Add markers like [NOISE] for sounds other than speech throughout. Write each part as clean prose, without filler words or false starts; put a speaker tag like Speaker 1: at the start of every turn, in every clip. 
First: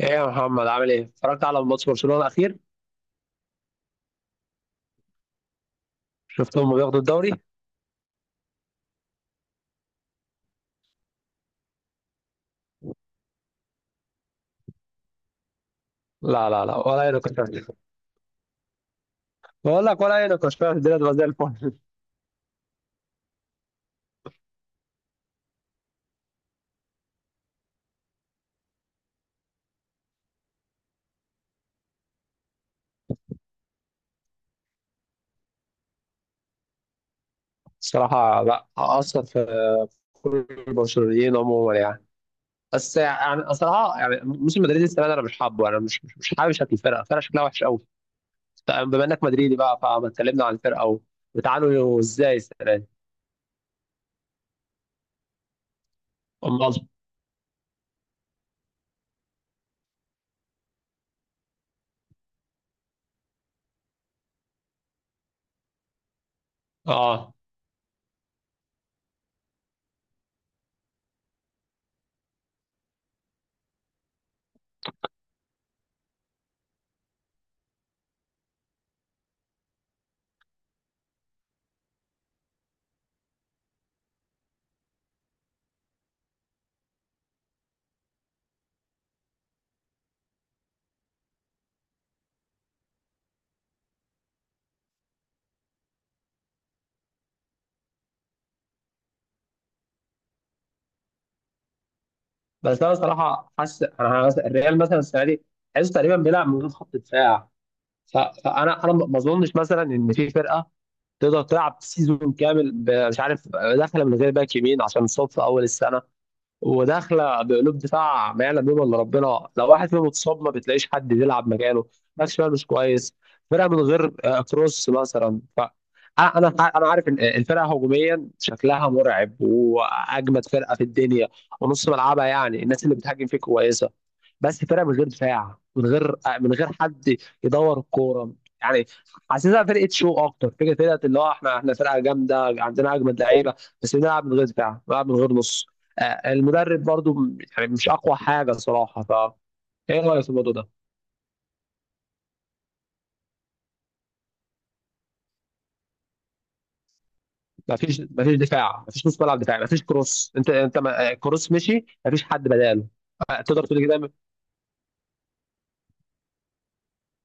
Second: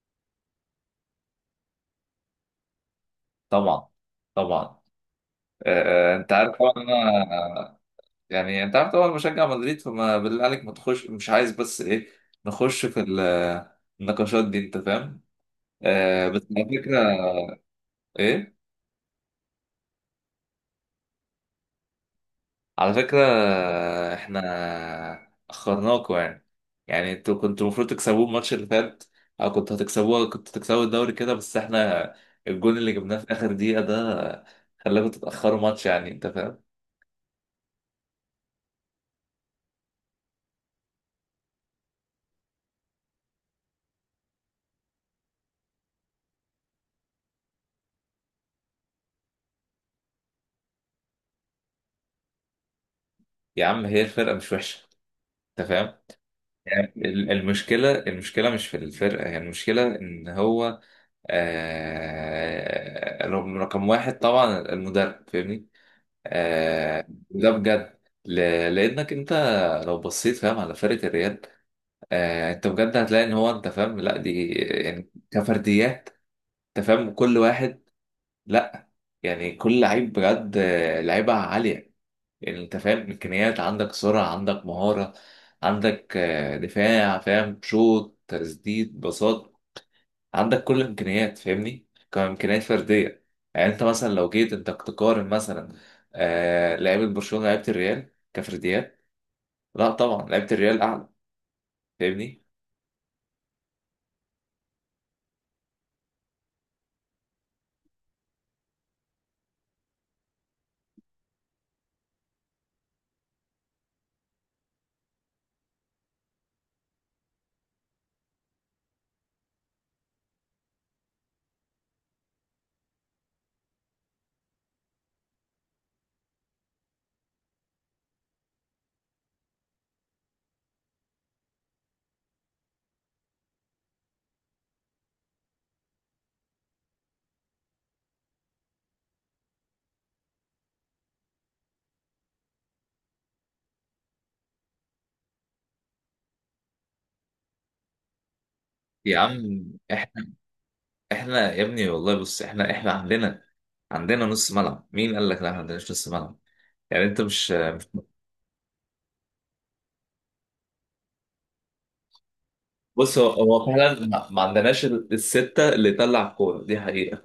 Speaker 1: ايه يا محمد، عامل ايه؟ اتفرجت على ماتش برشلونة الأخير؟
Speaker 2: طبعا. طبعا. انت عارف طبعا
Speaker 1: شفتهم بياخدوا الدوري؟
Speaker 2: انا. يعني انت عارف طبعا مشجع مدريد، فما بالله عليك ما تخش، مش عايز بس ايه نخش في النقاشات دي انت فاهم. بس
Speaker 1: لا
Speaker 2: على
Speaker 1: لا لا،
Speaker 2: فكره.
Speaker 1: ولا أي نقاش فيه.
Speaker 2: ايه
Speaker 1: بقول لك ولا أي نقاش فيها، الدنيا تبقى زي الفل.
Speaker 2: على فكره، احنا اخرناكوا يعني. يعني انتوا كنتوا المفروض تكسبوه الماتش اللي فات، او كنتوا هتكسبوه، كنتوا تكسبوا الدوري كده، بس احنا الجون اللي جبناه في اخر دقيقه ده خلاكوا تتاخروا ماتش، يعني انت فاهم.
Speaker 1: الصراحة لا أثر في كل البرشلونيين عموما، يعني. بس يعني الصراحة، يعني موسم مدريد السنة دي أنا مش حابب شكل الفرقة شكلها وحش قوي. بما إنك مدريدي بقى، فما اتكلمنا عن الفرقة، وبتعانوا إزاي السنة دي؟
Speaker 2: يا عم هي الفرقه مش وحشه، انت فاهم.
Speaker 1: أمال،
Speaker 2: المشكلة، المشكلة مش في الفرقة، هي المشكلة إن هو آه رقم واحد طبعا المدرب، فاهمني. آه
Speaker 1: اه.
Speaker 2: ده بجد. لأنك أنت لو بصيت فاهم على فرقة الريال، آه أنت بجد هتلاقي إن هو أنت فاهم لا دي يعني كفرديات. أنت فاهم كل واحد. لا يعني كل لعيب بجد لعيبة عالية. يعني انت فاهم امكانيات، عندك سرعه، عندك مهاره، عندك دفاع فاهم، شوط تسديد بساط، عندك كل الامكانيات فاهمني، كامكانيات فرديه. يعني انت مثلا لو جيت انت تقارن مثلا آه لعيبه برشلونه لعيبه الريال كفرديات، لا طبعا لعيبه الريال اعلى، فاهمني.
Speaker 1: بس أنا صراحة حاسس، أنا حاسس الريال مثلا السنة دي حاسس تقريبا بيلعب من غير خط دفاع. ف- فانا ما اظنش مثلا ان في فرقه تقدر تلعب سيزون كامل، مش عارف، داخله من غير باك يمين عشان صف اول السنه، وداخله بقلوب دفاع ما يعلم بهم الا ربنا. لو واحد فيهم اتصاب ما بتلاقيش حد بيلعب مكانه، ماكسويل مش كويس. فرقه من غير كروس مثلا. أنا عارف ان الفرقه هجوميا شكلها مرعب، واجمد فرقه في الدنيا، ونص ملعبها يعني الناس اللي بتهاجم فيه كويسه. بس فرقه من غير دفاع، من غير من غير حد يدور الكوره، يعني. حاسسها فرقه شو اكتر فكره، فرقه اللي هو احنا، فرقه جامده عندنا اجمد لعيبه، بس بنلعب من غير دفاع، بنلعب من غير نص. المدرب برضو يعني مش اقوى حاجه صراحه.
Speaker 2: يا عم،
Speaker 1: ايه رايك في
Speaker 2: احنا،
Speaker 1: الموضوع ده؟
Speaker 2: احنا يا ابني والله بص، احنا احنا عندنا، عندنا نص ملعب. مين قال لك لا ما عندناش نص ملعب؟ يعني انت مش،
Speaker 1: مفيش، دفاع، مفيش نص ملعب دفاعي، مفيش كروس. انت كروس مشي مفيش حد بداله.
Speaker 2: بص هو
Speaker 1: تقدر
Speaker 2: هو
Speaker 1: تقول
Speaker 2: فعلا
Speaker 1: كده،
Speaker 2: ما عندناش الستة اللي تلعب كورة دي حقيقة.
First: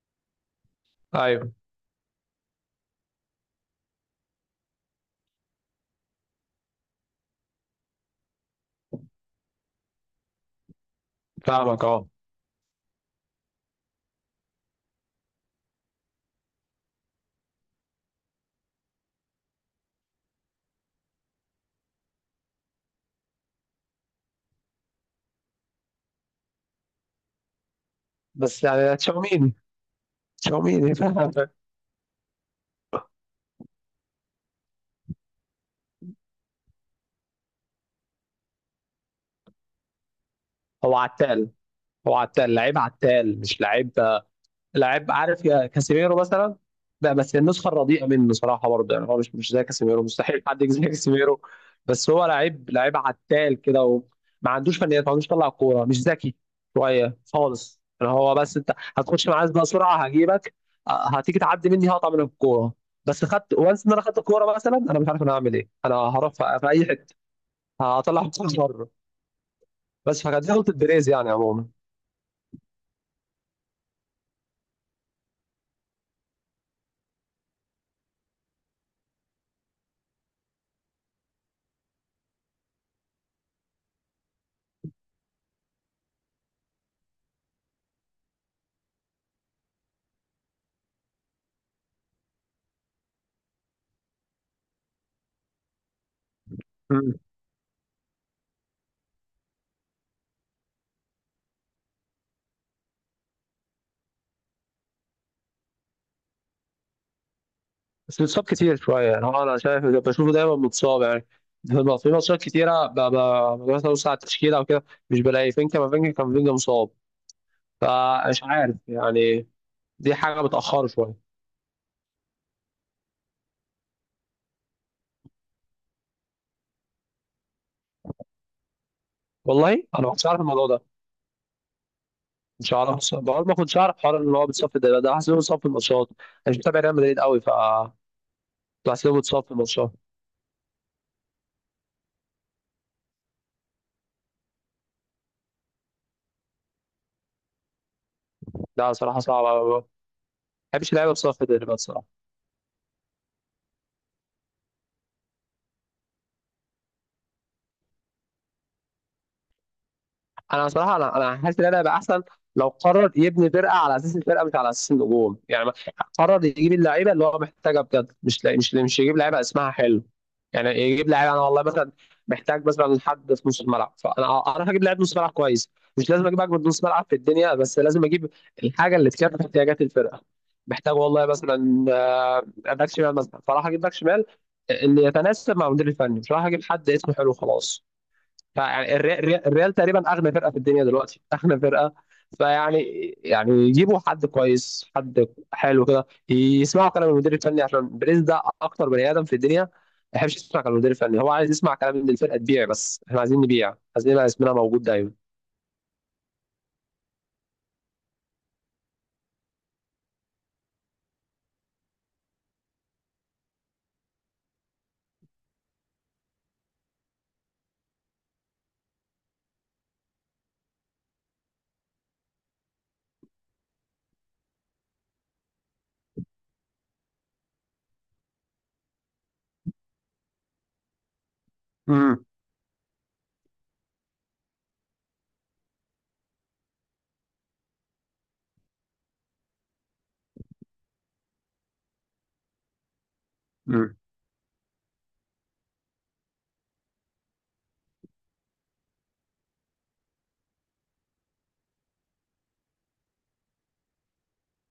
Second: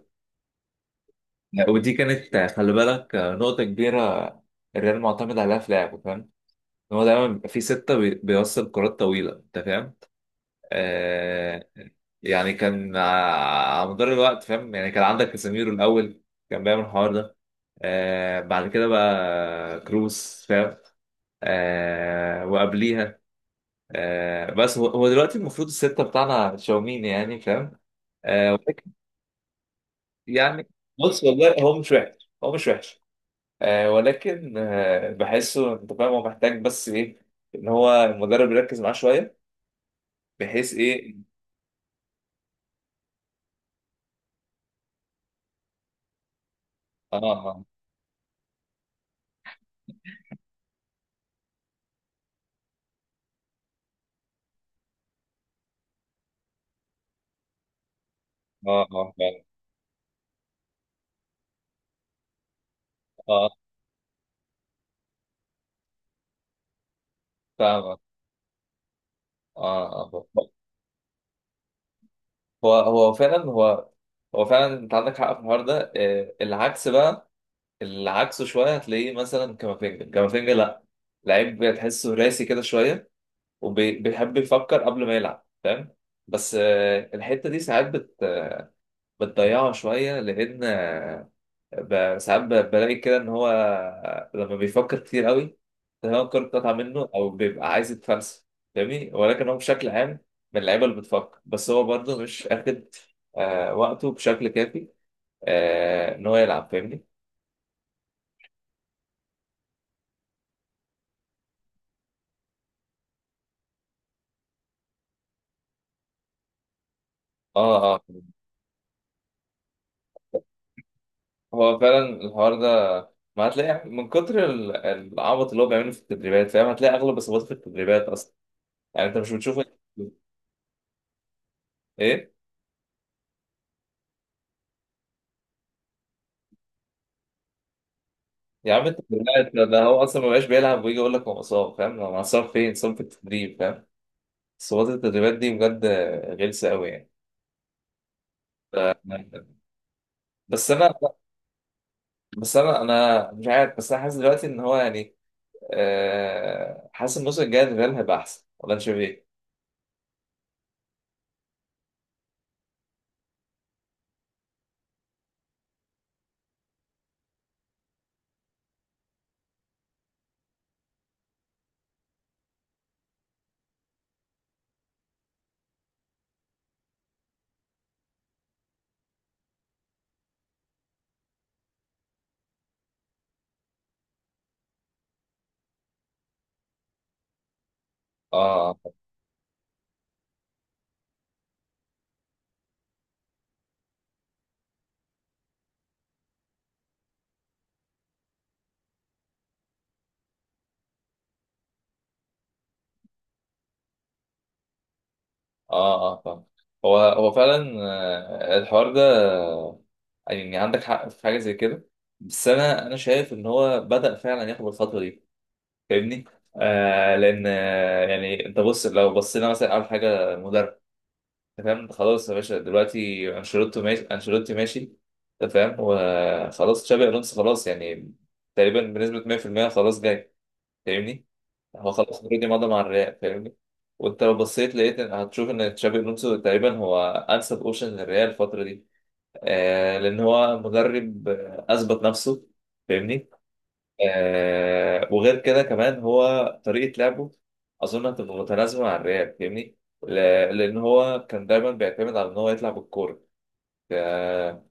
Speaker 1: ايوه،
Speaker 2: يعني ودي كانت آه، خلي بالك، نقطة كبيرة الريال معتمد عليها في لعبه، فاهم. إن هو دايما بيبقى في ستة، بيوصل كرات طويلة، أنت فاهم. آه.
Speaker 1: فاهمك، اه.
Speaker 2: يعني كان على مدار الوقت فاهم، يعني كان عندك كاسيميرو الأول كان بيعمل الحوار ده. آه بعد كده بقى كروس فاهم. آه وقبليها. آه بس هو دلوقتي المفروض الستة بتاعنا تشاوميني يعني فاهم. آه،
Speaker 1: بس يعني تشاوميني،
Speaker 2: يعني.
Speaker 1: تشاوميني
Speaker 2: بص
Speaker 1: فاهم.
Speaker 2: والله هو مش وحش، هو مش وحش، آه ولكن آه بحسه انت فاهم، هو محتاج بس ايه، ان هو المدرب يركز معاه شويه، بحيث
Speaker 1: هو
Speaker 2: ايه.
Speaker 1: عتال، هو عتال، لعيب عتال مش لعيب، لعيب. عارف يا كاسيميرو مثلا، لا،
Speaker 2: اه،
Speaker 1: بس
Speaker 2: اه،
Speaker 1: النسخه الرديئه منه صراحه، برضه يعني هو مش زي كاسيميرو، مستحيل حد يجي زي كاسيميرو. بس هو لعيب، لعيب عتال كده، وما عندوش فنيات، ما عندوش طلع كوره، مش ذكي شويه خالص، يعني هو. بس انت
Speaker 2: اه، اه
Speaker 1: هتخش
Speaker 2: فعلا.
Speaker 1: معايا بقى سرعه هجيبك، هتيجي تعدي مني هقطع منك الكوره. بس خدت
Speaker 2: اه،
Speaker 1: وانس ان انا خدت الكوره مثلا، انا مش عارف انا هعمل ايه، انا هروح في اي حته،
Speaker 2: فاهم اه.
Speaker 1: هطلع [LAUGHS] الكوره بره.
Speaker 2: اه. آه،
Speaker 1: بس فكانت
Speaker 2: آه.
Speaker 1: دي غلطه بيريز يعني عموما.
Speaker 2: هو فعلا، هو. هو فعلا انت عندك حق في الحوار ده آه. العكس بقى، العكس شويه هتلاقيه مثلا كامافينجا. كامافينجا لا، لعيب تحسه راسي كده شويه، وبيحب يفكر قبل ما يلعب فاهم. بس آه الحته دي ساعات بتضيعه شوية، لأن ساعات بلاقي كده إن هو لما بيفكر كتير قوي تمام الكورة بتقطع منه، أو بيبقى عايز يتفلسف، فاهمني. ولكن هو بشكل عام من اللعيبة اللي بتفكر، بس هو برضه مش آخد وقته بشكل كافي، آه إن هو يلعب، فاهمني.
Speaker 1: بس بيتصاب كتير شوية، يعني هو أنا شايف بشوفه دايما متصاب، يعني في ماتشات كتيرة ببقى مثلا ببص على التشكيلة وكده، مش بلاقي فينكا، ما فينكا كان فينكا مصاب.
Speaker 2: آه، آه.
Speaker 1: فمش عارف يعني، دي حاجة بتأخره شوية.
Speaker 2: هو فعلا الحوار ده، ما هتلاقي من كتر العبط اللي هو بيعمله في التدريبات فاهم، هتلاقي أغلب إصاباته في التدريبات أصلا. يعني أنت مش بتشوفه.
Speaker 1: والله أنا ما كنتش عارف الموضوع ده،
Speaker 2: إيه؟
Speaker 1: مش عارف، بقول ما كنتش عارف حوار إن هو بيتصاب في الدوري ده، حاسس إنه بيتصاب في الماتشات. أنا مش متابع ريال مدريد قوي.
Speaker 2: يا عم انت
Speaker 1: بحس إنه
Speaker 2: بالله،
Speaker 1: بيتصاب في
Speaker 2: ده
Speaker 1: الماتشات.
Speaker 2: هو اصلا ما بقاش بيلعب ويجي يقول لك هو مصاب، فاهم؟ هو مصاب فين؟ مصاب في التدريب، فاهم؟ صوت التدريبات دي بجد غلسه قوي يعني. ف-
Speaker 1: لا صراحة صعبة أوي. ما
Speaker 2: بس
Speaker 1: بحبش
Speaker 2: انا،
Speaker 1: اللعيبة بتصاب في الدوري بصراحة.
Speaker 2: بس انا انا مش عارف. بس انا حاسس دلوقتي ان هو يعني، آه، حاسس الموسم الجاي الريال هيبقى احسن، ولا انت شايف ايه؟
Speaker 1: انا بصراحه انا حاسس ان انا هيبقى احسن، لو قرر يبني فرقه على اساس الفرقه مش على اساس النجوم، يعني قرر يجيب اللعيبه اللي هو محتاجها بجد، مش لا- مش مش يجيب لعيبه اسمها حلو. يعني يجيب لعيبه، انا والله مثلا محتاج مثلا حد في نص الملعب، فانا هجيب لعيب نص ملعب كويس، مش لازم اجيب اجمد نص ملعب في الدنيا، بس لازم اجيب الحاجه اللي تكفي احتياجات الفرقه. محتاج والله مثلا باك شمال مثلا، فراح اجيب باك شمال اللي يتناسب مع المدير الفني، مش راح اجيب حد اسمه حلو خلاص.
Speaker 2: اه، اه،
Speaker 1: فيعني الريال تقريبا اغنى فرقه في الدنيا دلوقتي، [LAUGHS] اغنى فرقه. فيعني يعني يجيبوا حد كويس، حد حلو كده، يسمعوا كلام المدير الفني، عشان بريز ده اكتر بني ادم في الدنيا ما يحبش يسمع كلام المدير الفني، هو عايز يسمع كلام ان الفرقه تبيع، بس احنا عايزين نبيع، عايزين يبقى اسمنا موجود دايما.
Speaker 2: اه، فاهم. هو فعلا الحوار ده، يعني عندك حق في حاجه زي كده. بس انا شايف ان هو بدأ فعلا ياخد الخطوه دي، فاهمني. آه لان آه يعني انت بص لو بصينا مثلا اول حاجه مدرب، انت فاهم، أنت خلاص يا باشا دلوقتي انشيلوتي ماشي، انشيلوتي ماشي، انت فاهم وخلاص تشابي الونسو خلاص، يعني تقريبا بنسبه 100% خلاص جاي، فاهمني. هو خلاص
Speaker 1: امم
Speaker 2: اوريدي مضى مع الريال، فاهمني. وانت لو بصيت لقيت هتشوف ان تشابي الونسو تقريبا هو انسب اوبشن للريال الفتره دي. آه لان هو مدرب اثبت نفسه، فاهمني.
Speaker 1: امم
Speaker 2: آه، وغير كده كمان هو طريقة لعبه أظن هتبقى متناسبة مع الريال، فاهمني؟ ل- لأن هو كان دايما بيعتمد على إن هو يطلع بالكورة. آه.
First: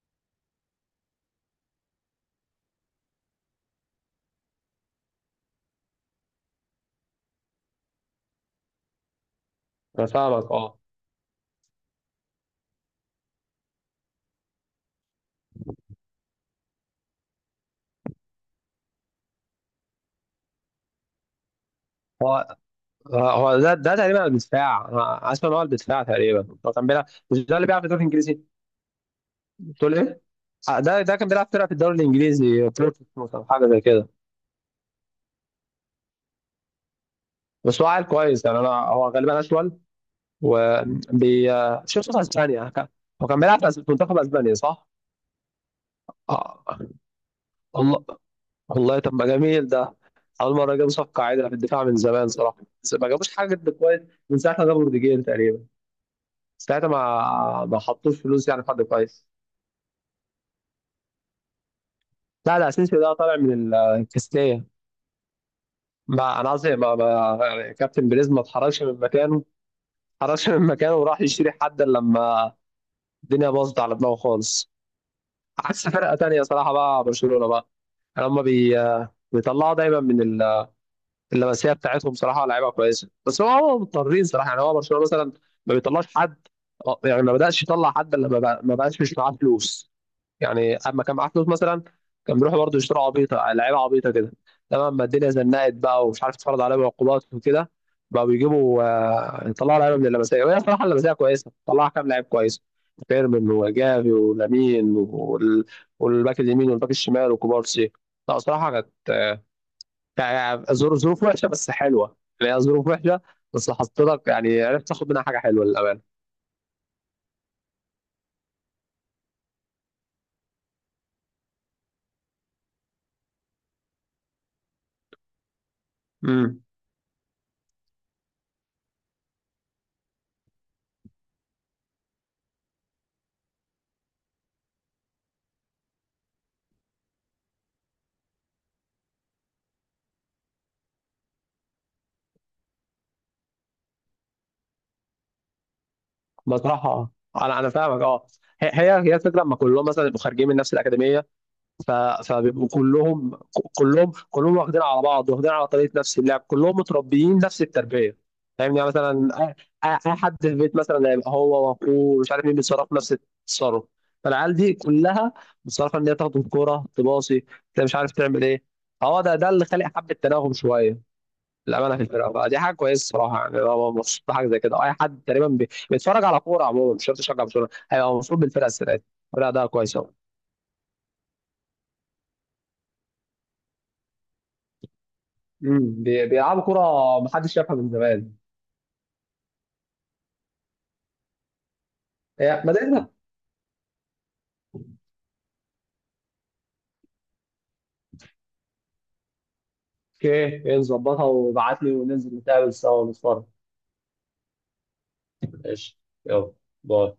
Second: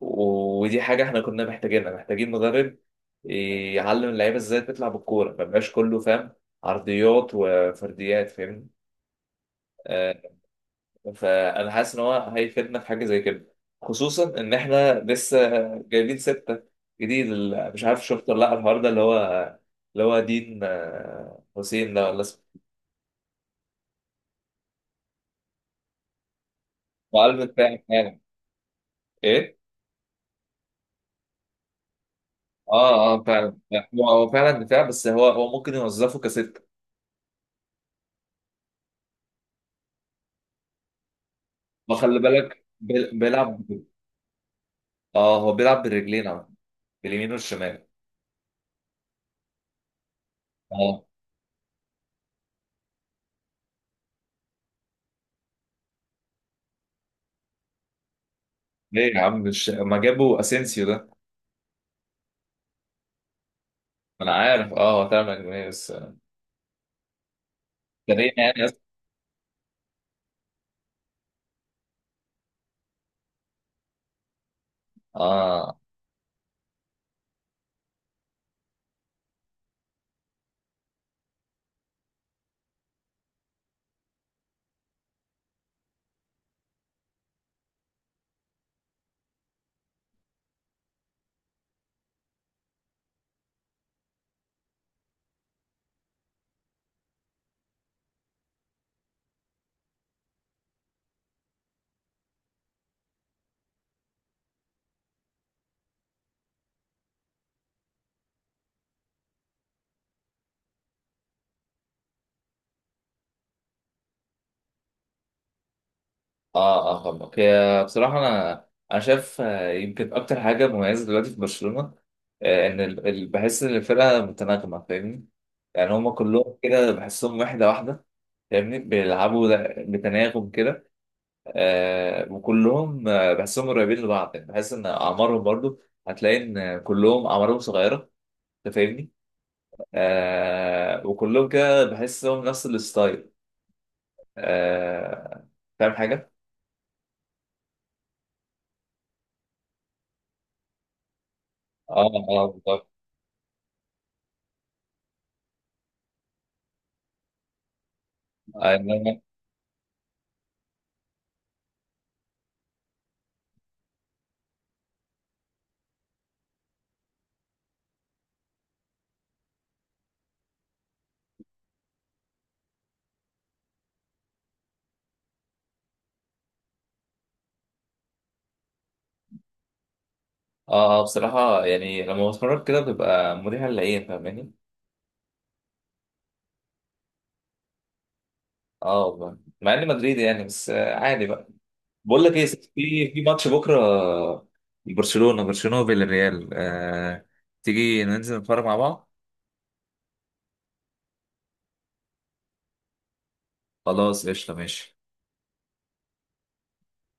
Speaker 2: ودي حاجة إحنا كنا محتاجينها، محتاجين مدرب يعلم اللعيبة إزاي تطلع بالكورة، ما يبقاش كله فاهم عرضيات وفرديات، فاهمني؟
Speaker 1: انا
Speaker 2: آه.
Speaker 1: فاهمك، اه.
Speaker 2: فانا حاسس ان هو هيفيدنا في حاجه زي كده، خصوصا ان احنا لسه جايبين سته جديد مش عارف شفت ولا لا الحوار ده اللي هو، اللي هو دين حسين ده ولا
Speaker 1: هو
Speaker 2: اسمه.
Speaker 1: هو ده تقريبا الدفاع. انا اسمع ان هو الدفاع تقريبا هو كان بيلعب،
Speaker 2: هو
Speaker 1: مش
Speaker 2: قلب
Speaker 1: ده اللي
Speaker 2: دفاع
Speaker 1: بيلعب في الدوري
Speaker 2: فعلا.
Speaker 1: الانجليزي؟
Speaker 2: ايه.
Speaker 1: بتقول ايه؟ ده كان بيلعب فرقه في الدوري الانجليزي، بروتوس
Speaker 2: اه اه
Speaker 1: مثلا،
Speaker 2: فعلا.
Speaker 1: حاجه زي
Speaker 2: لا، هو
Speaker 1: كده.
Speaker 2: هو فعلا دفاع، بس هو ممكن يوظفه كسته.
Speaker 1: بس هو عيل كويس يعني، انا هو غالبا اشول، وبي
Speaker 2: ما
Speaker 1: شوف صوت
Speaker 2: خلي بالك
Speaker 1: اسبانيا. هو كان بيلعب
Speaker 2: بيلعب.
Speaker 1: في في منتخب اسبانيا صح؟
Speaker 2: اه هو بيلعب بالرجلين، اه،
Speaker 1: آه.
Speaker 2: باليمين والشمال.
Speaker 1: والله، والله طب ما جميل ده. اول مره جابوا
Speaker 2: اه،
Speaker 1: صفقه عادله في الدفاع من زمان صراحه، بس ما جابوش حاجه جد كويس من ساعه ما جابوا روديجير تقريبا. ساعتها ما حطوش فلوس يعني في حد
Speaker 2: ليه يا
Speaker 1: كويس.
Speaker 2: عم مش ما جابوا اسينسيو ده.
Speaker 1: لا لا، اسينسيو ده طالع من
Speaker 2: ما انا
Speaker 1: الكاستيا.
Speaker 2: عارف اه هو فعلا يعني، بس
Speaker 1: ما انا قصدي ما يعني كابتن بيريز
Speaker 2: ترينا
Speaker 1: ما
Speaker 2: يعني.
Speaker 1: اتحركش من مكانه، ما اتحركش من مكانه وراح يشتري حد إلا لما الدنيا باظت على دماغه خالص.
Speaker 2: اه،
Speaker 1: عكس فرقه تانية صراحه بقى، برشلونه بقى هم بيطلعوا دايما من اللمسيه بتاعتهم. صراحه لعيبه كويسه، بس هو مضطرين صراحه، يعني هو برشلونه مثلا ما بيطلعش حد، يعني ما بداش يطلع حد الا لما ما بقاش مش معاه فلوس. يعني اما كان معاه فلوس مثلا كان بيروحوا برضه يشتروا عبيطه، لعيبه عبيطه كده، تمام. ما الدنيا زنقت بقى ومش عارف تتفرض عليهم عقوبات وكده، بقى بيجيبوا، يطلعوا لعيبه من اللمسيه، وهي صراحه اللمسيه كويسه، طلعها كام لعيب كويس: فيرمين وجافي ولامين والباك اليمين والباك الشمال وكوبارسي. لا صراحه كانت يعني ظروف، ظروف وحشه بس حلوه، يعني هي ظروف وحشه بس حطيتك يعني، عرفت تاخد منها حاجه حلوه للامانه.
Speaker 2: اه، اه، فاهمك. هي بصراحة أنا، أنا شايف يمكن أكتر حاجة مميزة دلوقتي في برشلونة إن بحس إن الفرقة متناغمة، فاهمني. يعني هما كلهم
Speaker 1: امم
Speaker 2: كده بحسهم وحدة واحدة، فاهمني. بيلعبوا بتناغم كده. آه، وكلهم بحسهم قريبين لبعض، يعني بحس إن أعمارهم برضو هتلاقي إن كلهم أعمارهم صغيرة، أنت فاهمني. آه، وكلهم كده بحسهم نفس الستايل. آه، فاهم حاجة؟
Speaker 1: بصراحة اه، انا فاهمك، اه. هي الفكره لما كلهم مثلا يبقوا خارجين من نفس الاكاديميه، ف...
Speaker 2: اه،
Speaker 1: فبيبقوا
Speaker 2: اه،
Speaker 1: كلهم، كلهم واخدين على بعض، واخدين على طريقه نفس اللعب، كلهم متربيين نفس التربيه. فاهمني؟ يعني
Speaker 2: بالظبط.
Speaker 1: مثلا، أي حد في البيت مثلا هيبقى هو واخوه مش عارف مين بيتصرف نفس التصرف. فالعيال دي كلها متصرفه ان هي تاخد الكوره تباصي، انت مش عارف تعمل ايه. هو ده اللي خلق حبه تناغم شويه، الامانه في الفرقه. فدي حاجه كويسه الصراحه، يعني انا مبسوط بحاجه زي كده. اي حد تقريبا بيتفرج على كوره عموما، مش شرط يشجع برشلونه، هيبقى مبسوط بالفرقه السنه دي، الفرقه ده كويسه أوي.
Speaker 2: اه، اه، بصراحة يعني لما بتفرج كده بتبقى مريحة للعين، فاهماني؟
Speaker 1: بيلعبوا كوره محدش شافها من زمان.
Speaker 2: اه والله مع اني مدريدي يعني، بس عادي بقى. بقول لك ايه يا
Speaker 1: إيه،
Speaker 2: ستي،
Speaker 1: ما دام.
Speaker 2: في ماتش بكرة برشلونة، برشلونة بالريال آه، تيجي ننزل نتفرج مع بعض؟
Speaker 1: اوكي إيه، نظبطها وابعت لي، وننزل نتقابل سوا ونتفرج.
Speaker 2: خلاص قشطة ماشي.
Speaker 1: ماشي، يلا، باي.